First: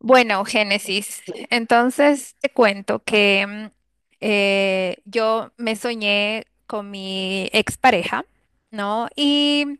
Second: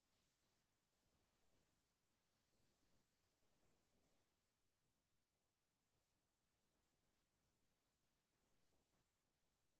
Bueno, Génesis, entonces te cuento que yo me soñé con mi expareja, ¿no? Y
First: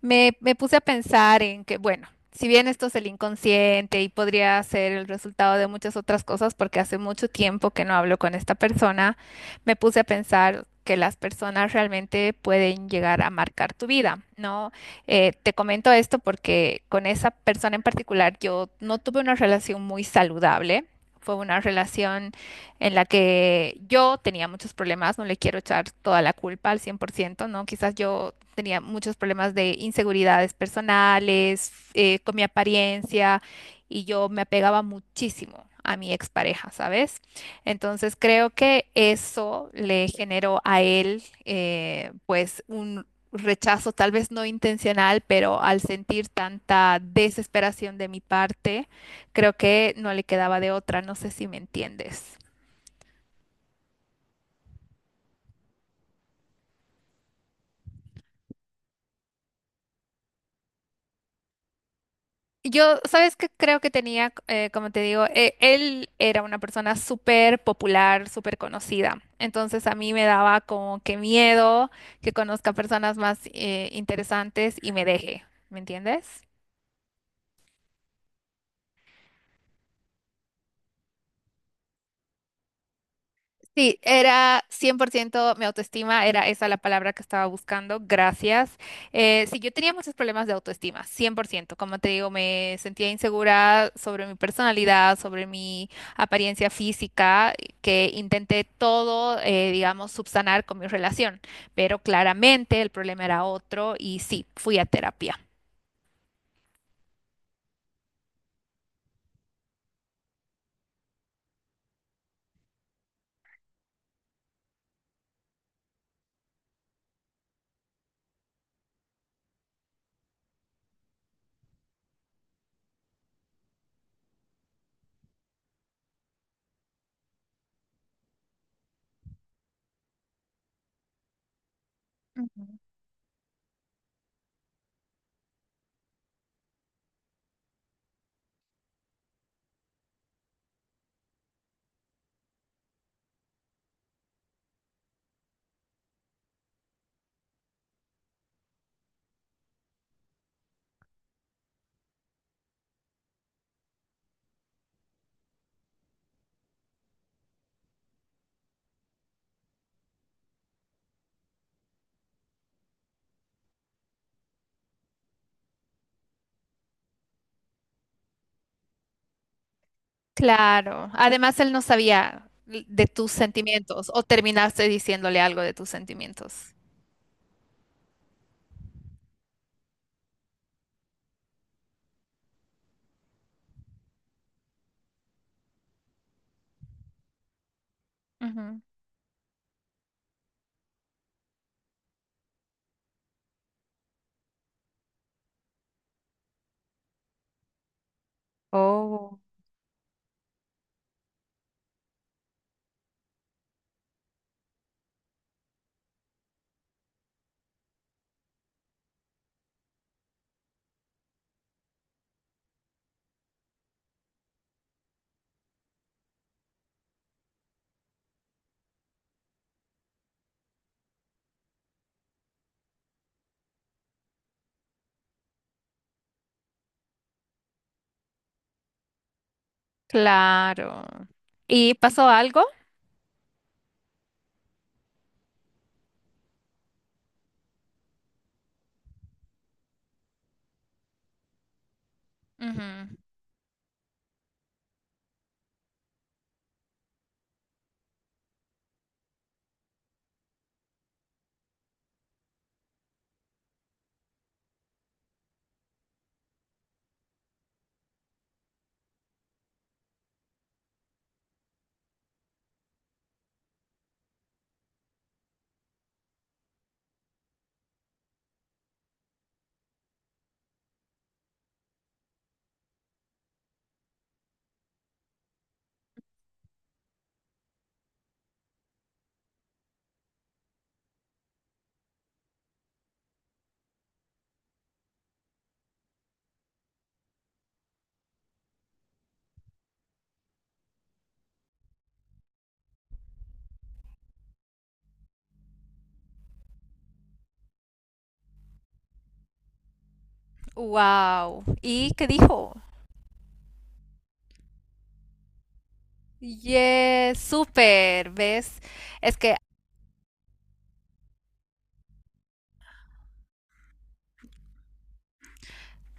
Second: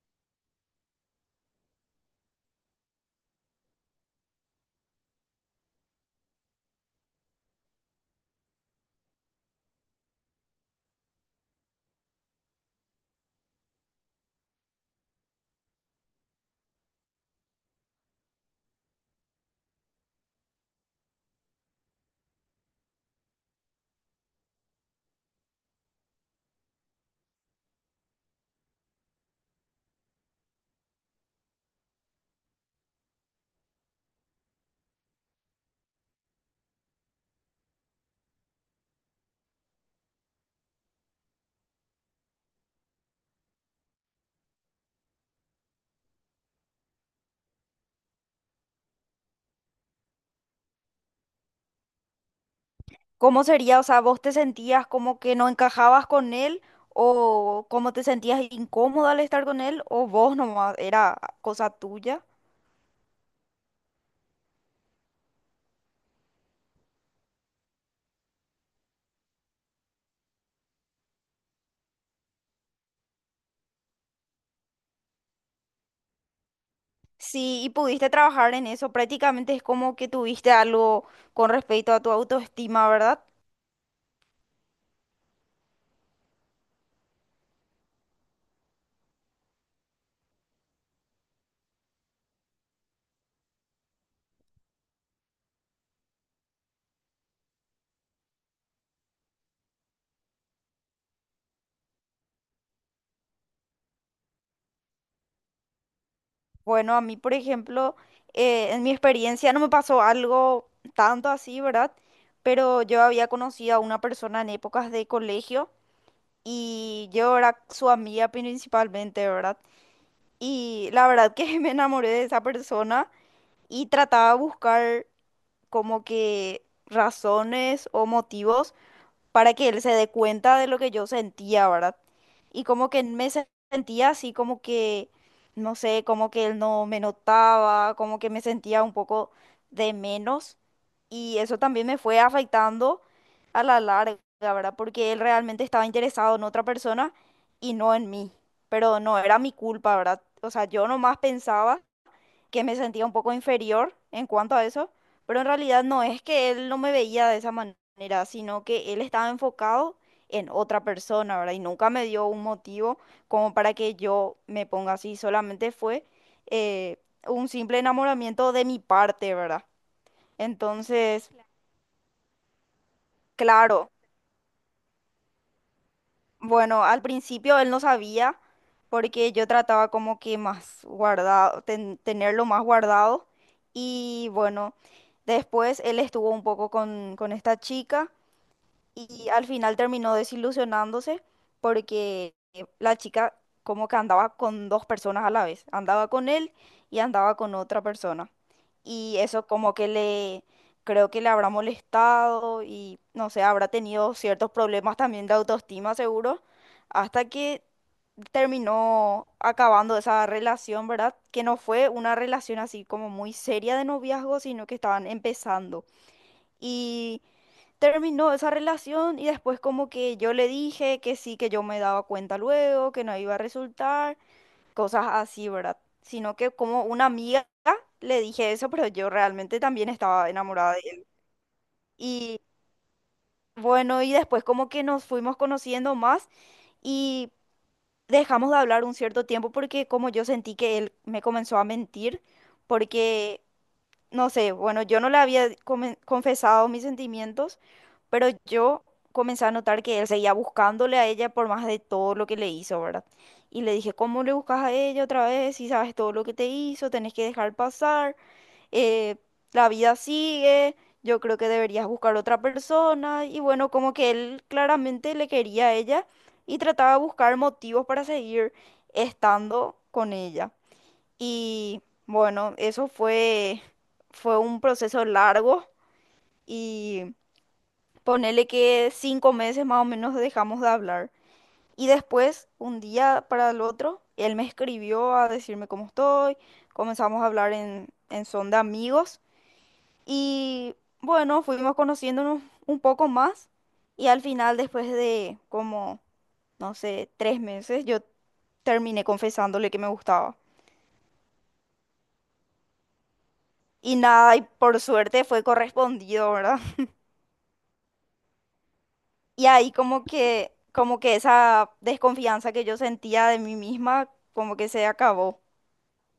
me puse a pensar en que, bueno, si bien esto es el inconsciente y podría ser el resultado de muchas otras cosas, porque hace mucho tiempo que no hablo con esta persona, me puse a pensar que las personas realmente pueden llegar a marcar tu vida, ¿no? Te comento esto porque con esa persona en particular yo no tuve una relación muy saludable. Fue una relación en la que yo tenía muchos problemas, no le quiero echar toda la culpa al 100%, ¿no? Quizás yo tenía muchos problemas de inseguridades personales, con mi apariencia, y yo me apegaba muchísimo a mi expareja, ¿sabes? Entonces creo que eso le generó a él, pues, un rechazo tal vez no intencional, pero al sentir tanta desesperación de mi parte, creo que no le quedaba de otra, no sé si me entiendes. ¿Cómo sería? O sea, ¿vos te sentías como que no encajabas con él? ¿O cómo te sentías incómoda al estar con él? ¿O vos nomás era cosa tuya? Yo, ¿sabes qué? Creo que tenía, como te digo, él era una persona súper popular, súper conocida. Entonces a mí me daba como que miedo que conozca personas más interesantes y me deje, ¿me entiendes? Sí, y pudiste trabajar en eso. Prácticamente es como que tuviste algo con respecto a tu autoestima, ¿verdad? Sí, era 100% mi autoestima, era esa la palabra que estaba buscando, gracias. Sí, yo tenía muchos problemas de autoestima, 100%. Como te digo, me sentía insegura sobre mi personalidad, sobre mi apariencia física, que intenté todo, digamos, subsanar con mi relación, pero claramente el problema era otro y sí, fui a terapia. Bueno, a mí, por ejemplo, en mi experiencia no me pasó algo tanto así, ¿verdad? Pero yo había conocido a una persona en épocas de colegio y yo era su amiga principalmente, ¿verdad? Y la verdad que me enamoré de esa persona y trataba de buscar como que razones o motivos para que él se dé cuenta de lo que yo sentía, ¿verdad? Y Ujú. como que sentía así, como que, no sé, como que él no me notaba, como que me sentía un poco de menos. Y eso también me fue afectando a la larga, ¿verdad? Porque él realmente estaba interesado en otra persona y no en mí. Pero no era mi culpa, ¿verdad? O sea, yo nomás pensaba que me sentía un poco inferior en cuanto a eso, pero en realidad no es que él no me veía de esa manera, sino que él estaba enfocado en otra persona, ¿verdad? Y nunca me dio un motivo como para que yo me ponga así, solamente fue eh, un simple enamoramiento de mi parte, ¿verdad? Claro, Entonces, además él no sabía de tus claro, sentimientos o terminaste diciéndole algo de tus sentimientos. bueno, al principio él no sabía porque yo trataba como que más guardado, tenerlo más guardado. Y bueno, después él estuvo un poco con esta chica Ujú. y al final terminó desilusionándose porque la chica como que andaba con dos personas a la vez, andaba con él y andaba con otra persona. Y Oh. eso como que creo que le habrá molestado y no sé, habrá tenido ciertos problemas también de autoestima seguro, hasta que terminó acabando esa relación, ¿verdad? Que no fue una relación así como muy seria de noviazgo, sino que estaban empezando y terminó esa relación y después como que yo le dije que sí, que yo me daba cuenta luego, que no iba a resultar, cosas así, ¿verdad? Sino que como una amiga le dije eso, pero yo realmente también estaba enamorada de Claro. él. ¿Y pasó Y algo? bueno, y después como que nos fuimos conociendo más y dejamos de hablar un cierto tiempo porque como yo sentí que él me comenzó a mentir, porque no sé, bueno, yo no le había confesado mis sentimientos, pero yo comencé a notar que él seguía buscándole a ella por más de todo lo que le hizo, ¿verdad? Y le dije, ¿cómo le buscas a ella otra vez? Si sabes todo lo que te hizo, tenés que dejar pasar, eh, la vida sigue, yo creo que deberías buscar otra persona. Y bueno, como que él claramente le quería a ella y trataba de buscar motivos para seguir estando con ella. Y bueno, fue un proceso largo y ponele que 5 meses más o menos dejamos de hablar. Y después, un día para el otro, él me escribió a decirme cómo estoy, comenzamos a hablar en son de amigos y bueno, fuimos conociéndonos un poco más y al final, después de como, no sé, 3 meses, yo terminé confesándole que me gustaba. Wow. ¿Y qué dijo? Y nada, y por suerte fue correspondido, ¿verdad? Yes, súper, ¿ves? Es Y que ahí como que esa desconfianza que yo sentía de mí misma, como que se acabó.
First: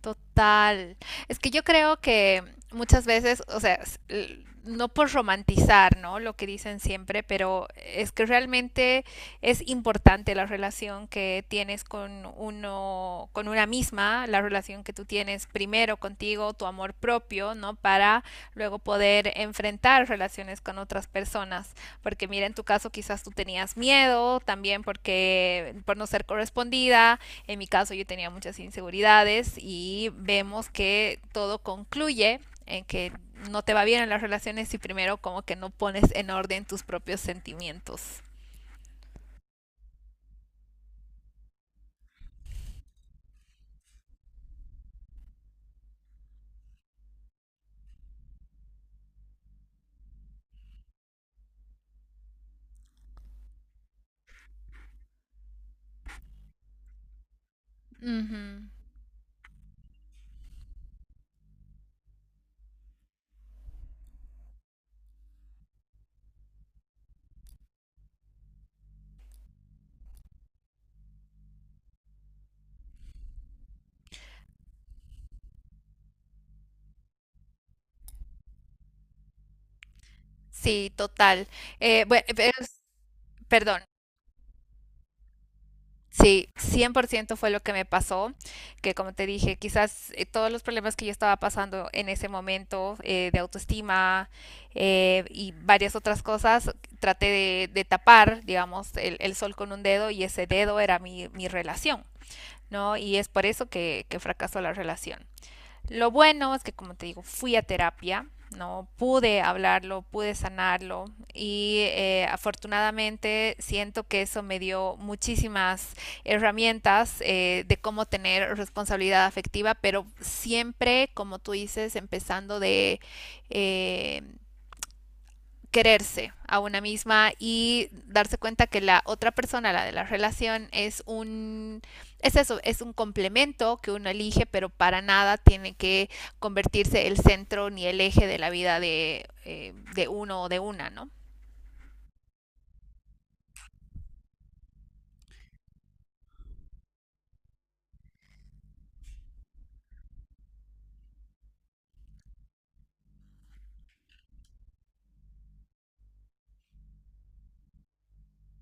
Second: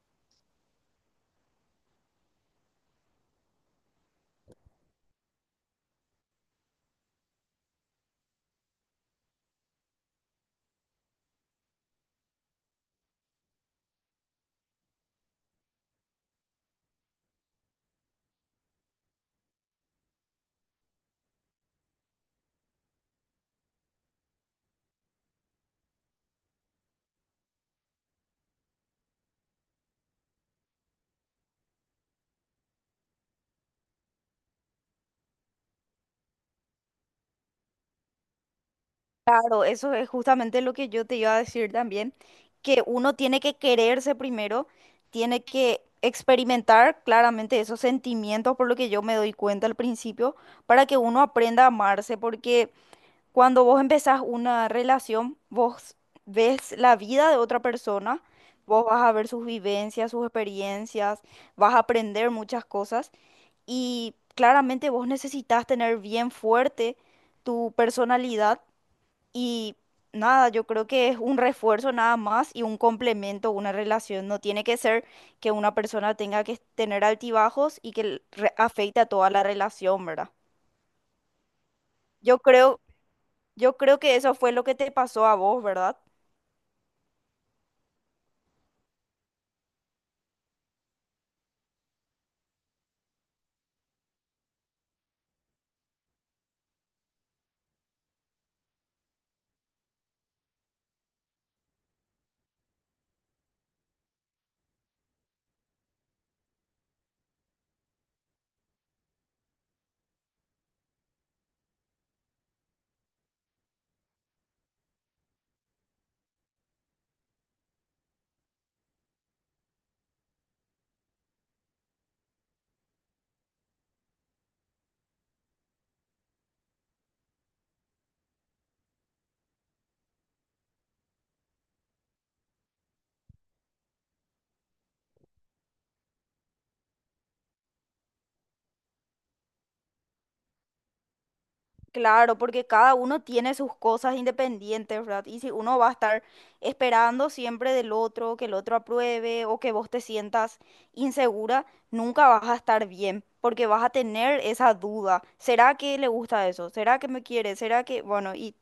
total. Es que yo creo que muchas veces, o sea, no por romantizar, ¿no? Lo que dicen siempre, pero es que realmente es importante la relación que tienes con uno, con una misma, la relación que tú tienes primero contigo, tu amor propio, ¿no? Para luego poder enfrentar relaciones con otras personas. Porque mira, en tu caso quizás tú tenías miedo también porque por no ser correspondida, en mi caso yo tenía muchas inseguridades y vemos que todo concluye en que no te va bien en las relaciones si primero como que no pones en orden tus propios sentimientos. Claro, eso es justamente lo que yo te iba a decir también, que uno tiene que quererse primero, tiene que experimentar claramente esos sentimientos, por lo que yo me doy cuenta al principio, para que uno aprenda a amarse, porque cuando vos empezás una relación, vos ves la vida de otra persona, Ujú. vos vas a ver sus vivencias, sus experiencias, vas a aprender muchas cosas y claramente vos necesitas tener bien fuerte tu personalidad y nada, yo creo que es un refuerzo nada más y un complemento, una relación. No tiene que ser que una persona tenga que tener altibajos y que afecte a toda la relación, ¿verdad? Sí, total. Bueno, Yo creo, yo perdón. creo que eso fue lo que te pasó a vos, ¿verdad? Sí, 100% fue lo que me pasó, que como te dije, quizás todos los problemas que yo estaba pasando en ese momento, de autoestima y varias otras cosas, traté de tapar, digamos, el sol con un dedo y ese dedo era mi relación, ¿no? Y es por eso que fracasó la relación. Lo bueno es que, como te digo, fui a terapia, ¿no? Pude hablarlo, pude sanarlo y afortunadamente siento que eso me dio muchísimas herramientas, de cómo tener responsabilidad afectiva, pero siempre, como tú dices, empezando de, eh, quererse a una misma y darse cuenta que la otra persona, la de la relación, es eso, es un complemento que uno elige, pero para nada tiene que convertirse el centro ni el eje de la vida de uno o de una, ¿no? Claro, porque cada uno tiene sus cosas independientes, ¿verdad? Y si uno va a estar esperando siempre del otro, que el otro apruebe o que vos te sientas insegura, nunca vas a estar bien, porque vas a tener esa duda. ¿Será que le gusta eso? ¿Será que me quiere? ¿Será que...? Bueno, y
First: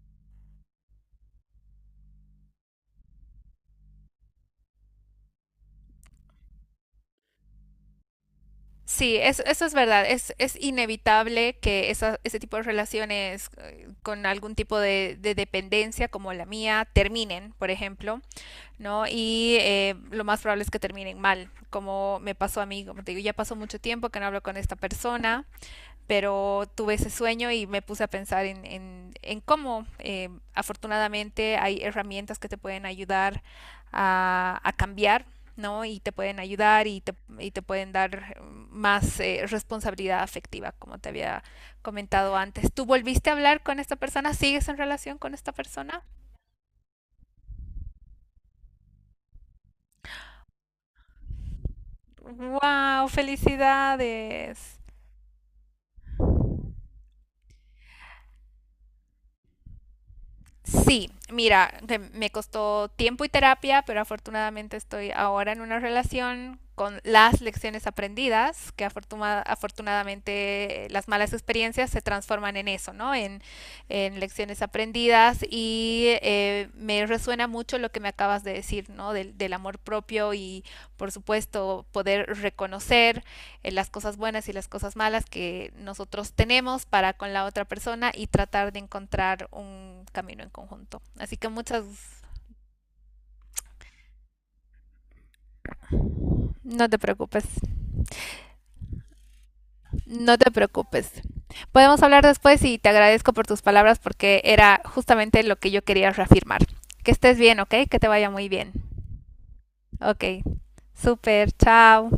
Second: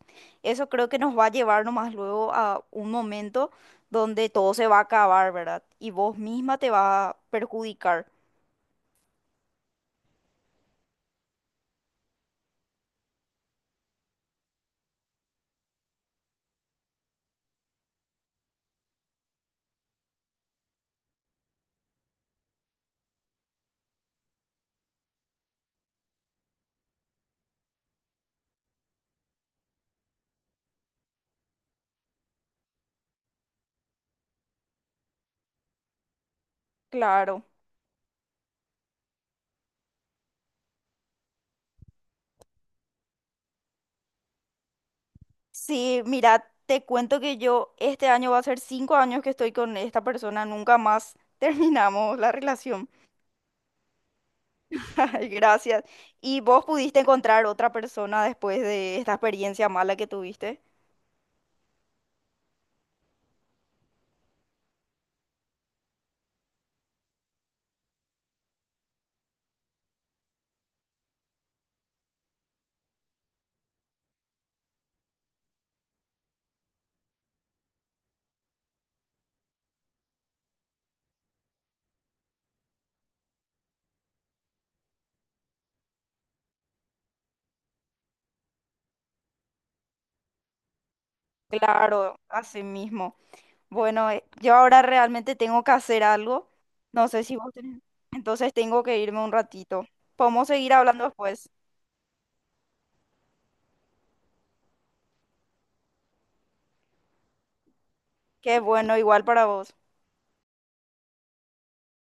eso creo que nos va a llevar nomás luego a un momento donde todo se va a acabar, ¿verdad? Y vos misma te va a perjudicar. Sí, es, eso es verdad. es inevitable que ese tipo de relaciones, con algún tipo de dependencia como la mía, terminen, por ejemplo. ¿No? Y lo más probable es que terminen mal, como me pasó a mí, como te digo, ya pasó mucho tiempo que no hablo con esta persona, pero tuve ese sueño y me puse a pensar en, cómo afortunadamente hay herramientas que te pueden ayudar a cambiar. ¿No? Y te pueden ayudar y te, Claro. y te pueden dar más, responsabilidad afectiva, como te había comentado antes. ¿Tú volviste a hablar con esta persona? ¿Sigues en relación con esta persona? Sí, mira, te cuento que yo este año va a ser 5 años que estoy con esta persona, nunca más terminamos la relación. ¡Wow! ¡Felicidades! Ay, gracias. ¿Y vos pudiste encontrar otra persona después de esta experiencia mala que tuviste? Sí, mira, me costó tiempo y terapia, pero afortunadamente estoy ahora en una relación con las lecciones aprendidas, que afortunadamente, las malas experiencias se transforman en eso, ¿no? en lecciones aprendidas y me resuena mucho lo que me acabas de decir, ¿no? Del amor propio y, por supuesto, poder reconocer las cosas buenas y las cosas malas que nosotros tenemos para con la otra persona y tratar de encontrar un camino en conjunto. Así que muchas. Claro, así mismo. Bueno, yo ahora realmente tengo que hacer algo. No te No sé si preocupes, vos tenés. Entonces tengo que irme un ratito. no Podemos te seguir hablando preocupes. después. Podemos hablar después y te agradezco por tus palabras porque era justamente lo que yo quería reafirmar. Que estés bien, ¿ok? Que te vaya muy Qué bien. bueno, igual para vos. Ok, super, chao.